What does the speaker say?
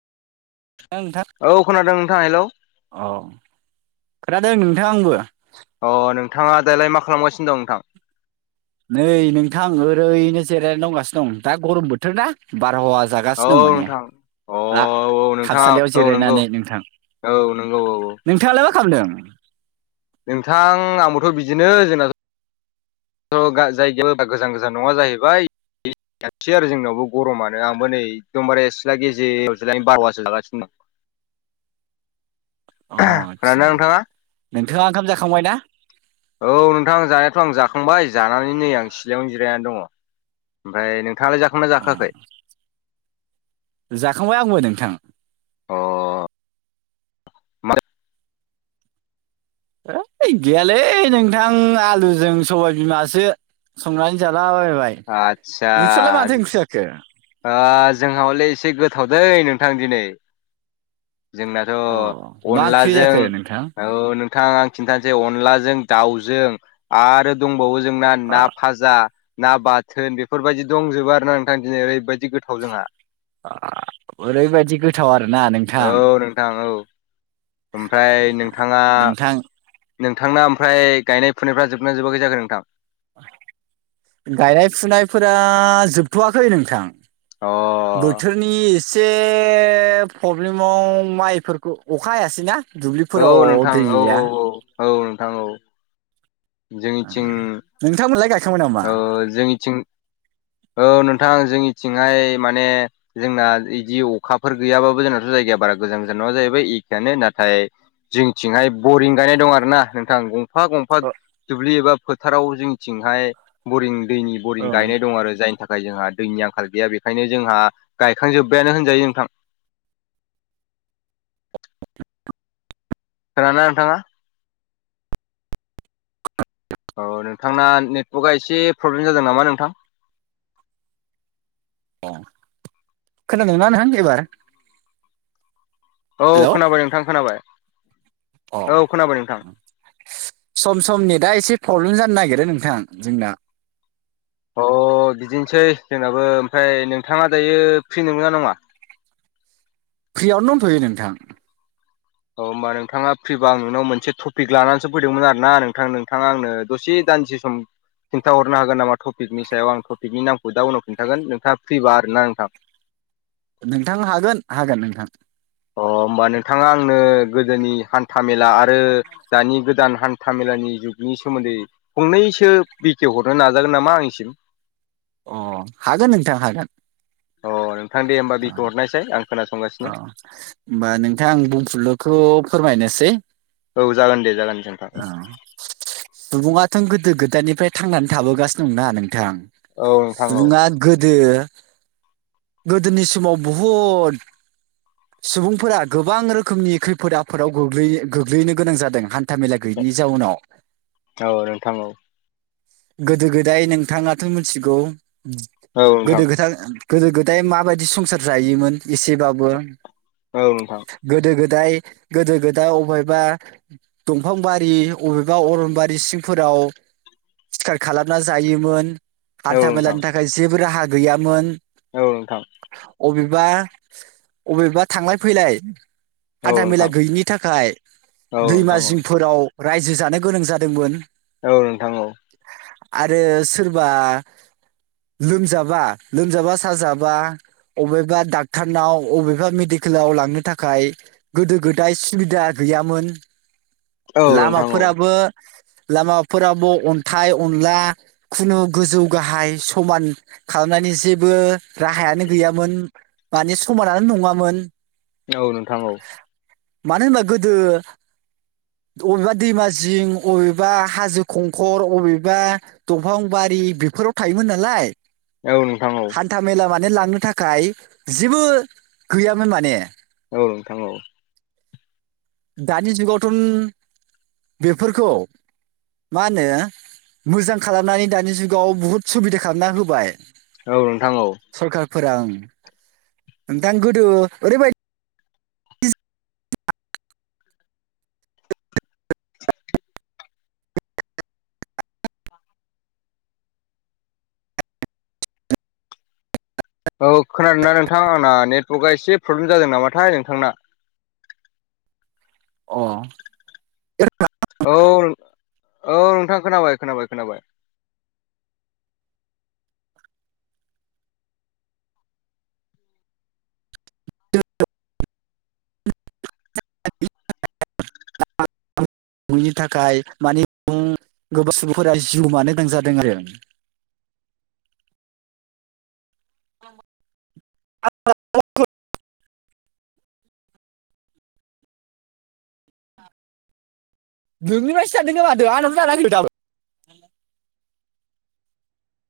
नोंथां औ खोनादों नोंथां हेलौ औ खोथादों नोंथां आंबो अ नोंथाङा दालाय मा खालामगासिनो दं नोंथां? नै नोंथां ओरैनो जिरायनो दंगासिनो दं दा गरम बोथोर ना बारहावा औ जागासिनो दं माने नोंथां औ दा नोंथां खामसालियाव औ नंगौ। जिरायनानै नोंथां औ नंगौ औ औ। नोंथाङालाय मा खालामदों। नोंथां आंबोथ' बिदिनो जोंनाथ' [unintelligible] गोजान गोजान नङा जाहैबाय। जानोसै आरो जोंनावबो गरमानो आंबो नै एखदमबारे सिथ्ला गेजेर [unintelligible] बारहावा जागासिनो दं। [inaudible] अ दं आदसा खोनादोंना नोंथाङा आदसा नोंथाङा ओंखाम जाखांबाय ना? औ नोंथां जानायाथ' आं जाखांबाय जानानै नै आं सिलायावनो जिरायनानै दङ'। ओमफ्राय नोंथाङालाय जाखांना अ जाखाङाखै? जाखांबाय आंबो नोंथां। अ। मा इ गैयालै नोंथां आलुजों सबाय बिमासो। संनानै जालाबायबाय आदसा नोंस्रालाय माथो ओंसो जाखो? ओ जोंहा हलै एसे गोथावदों नोंथां दिनै। जोंनाथ' अ मा ओंख्रि अनलाजों जाखो नोंथां औ नोंथां आं खिनथानोसै अनलाजों दाउजों आरो दंबावो जोंना ना फाजा। ना बाथोन बेफोर बायदि दंजोबो आरोना नोंथां दिनै ओरैबायदि गोथाव जोंहा। ओ ओरैबायदि गोथाव आरोना नोंथां। औ नोंथां औ ओमफ्राय नोंथाङा नोंथां नोंथांना ओमफ्राय गायनाय फुनायफ्रा जोबना जोबाखै जाखो नोंथां? गायनाय -फुनायफोरा जोबथ'वाखै नोंथां। अ। बोथोरनि एसे प्रब्लेमाव माइफोरखौ अखा हायासैना। औ दुब्लिफोराव नोंथां दै औ गैया। औ नोंथां। औ नोंथांमोनलाय गायखां औ जोंनिथिं औ नोंथां जोंनिथिंहाय माने जोंना इदि अखाफोर गैयाबाबो जोंनाथ' जायगाया बारा गोजान गोजान नङा जाहैबाय इखेयानो नाथाय जोंथिंहाय बरिं गायनाय दं आरो ना नोंथां। गंफा गंफा दुब्लि एबा फोथाराव जोंनिथिंहाय बरिं दैनि बरिं ओं गायनाय दं आरो। जायनि थाखाय जोंहा दैनि आंखाल गैया बेखायनो जोंहा गायखांजोब्बायानो होनजायो नोंथां। खोनादों ना नोंथाङा औ नोंथांना नेटवर्कआ एसे प्रब्लेम जादों नामा नोंथां अ खोनादोंना नोंथां एबार औ हेल' खोनाबाय नोंथां खोनाबाय अ औ खोनाबाय नोंथां सम समनि दा एसे प्रब्लेम जानो नागिरो नोंथां जोंना अ बिदिनोसै जोंनाबो ओमफ्राय नोंथाङा दायो फ्रि नोंगोना नङा फ्रियावनो दंथ'यो नोंथां औ होमबा नोंथाङा फ्रिबा आं नोंनाव मोनसे टपिक लानानैसो फैदोंमोन आरो ना नोंथां नोंथाङा आंनो दसे दानदिसे सम खिन्थाहरनो हागोन नामा टपिकनि सायाव आं टपिकनि नामखौ दा उनाव खिन्थागोन नोंथाङा फ्रिबा आरोना नोंथां नोंथां हागोन हागोन नोंथां अ होमबा नोंथाङा आंनो गोदोनि हान्था मेला आरो दानि गोदान हान्था मेलानि जुगनि सोमोन्दै फंनैसो बेखेव हरनो नाजागोन नामा आंनिसिम अ हागोन नोंथां हागोन अ नोंथां दे होमबा बिखौ हरनायसै आं अ खोनासंगासिनो होमबा नोंथां आं बुंफुरलुखौ फोरमायनोसै औ जागोन दे जागायनोसै नोंथां सुबुङा थों गोथों खोथानिफ्राय थांनानै थाबोगासिनो दंना नोंथां औ नोंथां औ सुबुङा गोदो गोदोनि समाव बुहुद सुबुंफोरा गोबां रोखोमनि खैफोद आफोदाव गोग्लै गोग्लैनो गोनां जादों हान था मेला गैयैनि जाउनाव औ नोंथां गोदो गोदाय नोंथाङाथ' मिथिगौ औ नोंथां गोदो गोदा गोदो गोदाय माबायदि संसार जायोमोन एसेबाबो औ नोंथां गोदो गोदाय गोदो गोदा अफायबा दंफां बारि अबेबा अरनबारि सिंफोराव सिखार खालामना जायोमोन औ हान्था नोंथां मेलानि थाखाय जेबो राहा गैयामोन औ नोंथां अबेबा अबेबा थांलाय फैलाय औ हान्था मेला नोंथां गैयिनि थाखाय औ दैमा नोंथां औ जिंफोराव रायजो जानो गोनां जादोंमोन औ नोंथां औ आरो सोरबा लोमजाबा लोमजाबा साजा बा अबेबा डाक्टरनाव अबेबा मेडिकेलाव लांनो थाखाय गोदो गोदाय सुबिदा गैयामोन औ नोंथां औ लामाफोराबो लामाफोरावबो अन्थाइ अनला खुनु गोजौ गाहाय समान खालामनायनि जेबो राहायानो गैयामोन माने समानानो नङामोन औ नोंथां औ मानो होनबा गोदो अबेबा दैमा जिं अबेबा हाजो खंखर अबेबा दंफां बारि बेफोराव थायोमोन नालाय औ नोंथां औ हान्था मेला माने लांनो थाखाय जेबो गैयामोन माने औ नोंथां औ दानि जुगावथ' बेफोरखौ मा होनो मोजां खालामनानै दानि जुगाव बुहुद सुबिदा खालामना होबाय औ नोंथां औ सरखारफोरा नोंथां गोदो ओरैबायदि [inaudible] औ खोनादोंना नोंथां आंना नेटवर्कआ एसे प्रब्लेम जादों नामाथाय नोंथांना अ औ औ नोंथां खोनाबाय खोनाबाय खोनाबाय नि थाखाय मानि गोबां सुबुंफोरा जिउ गोमानो गोनां जादों आरो [unintelligible] नोंनिफ्रायसो दानदों ना मादों आंनाथ दानाखिथ दाबो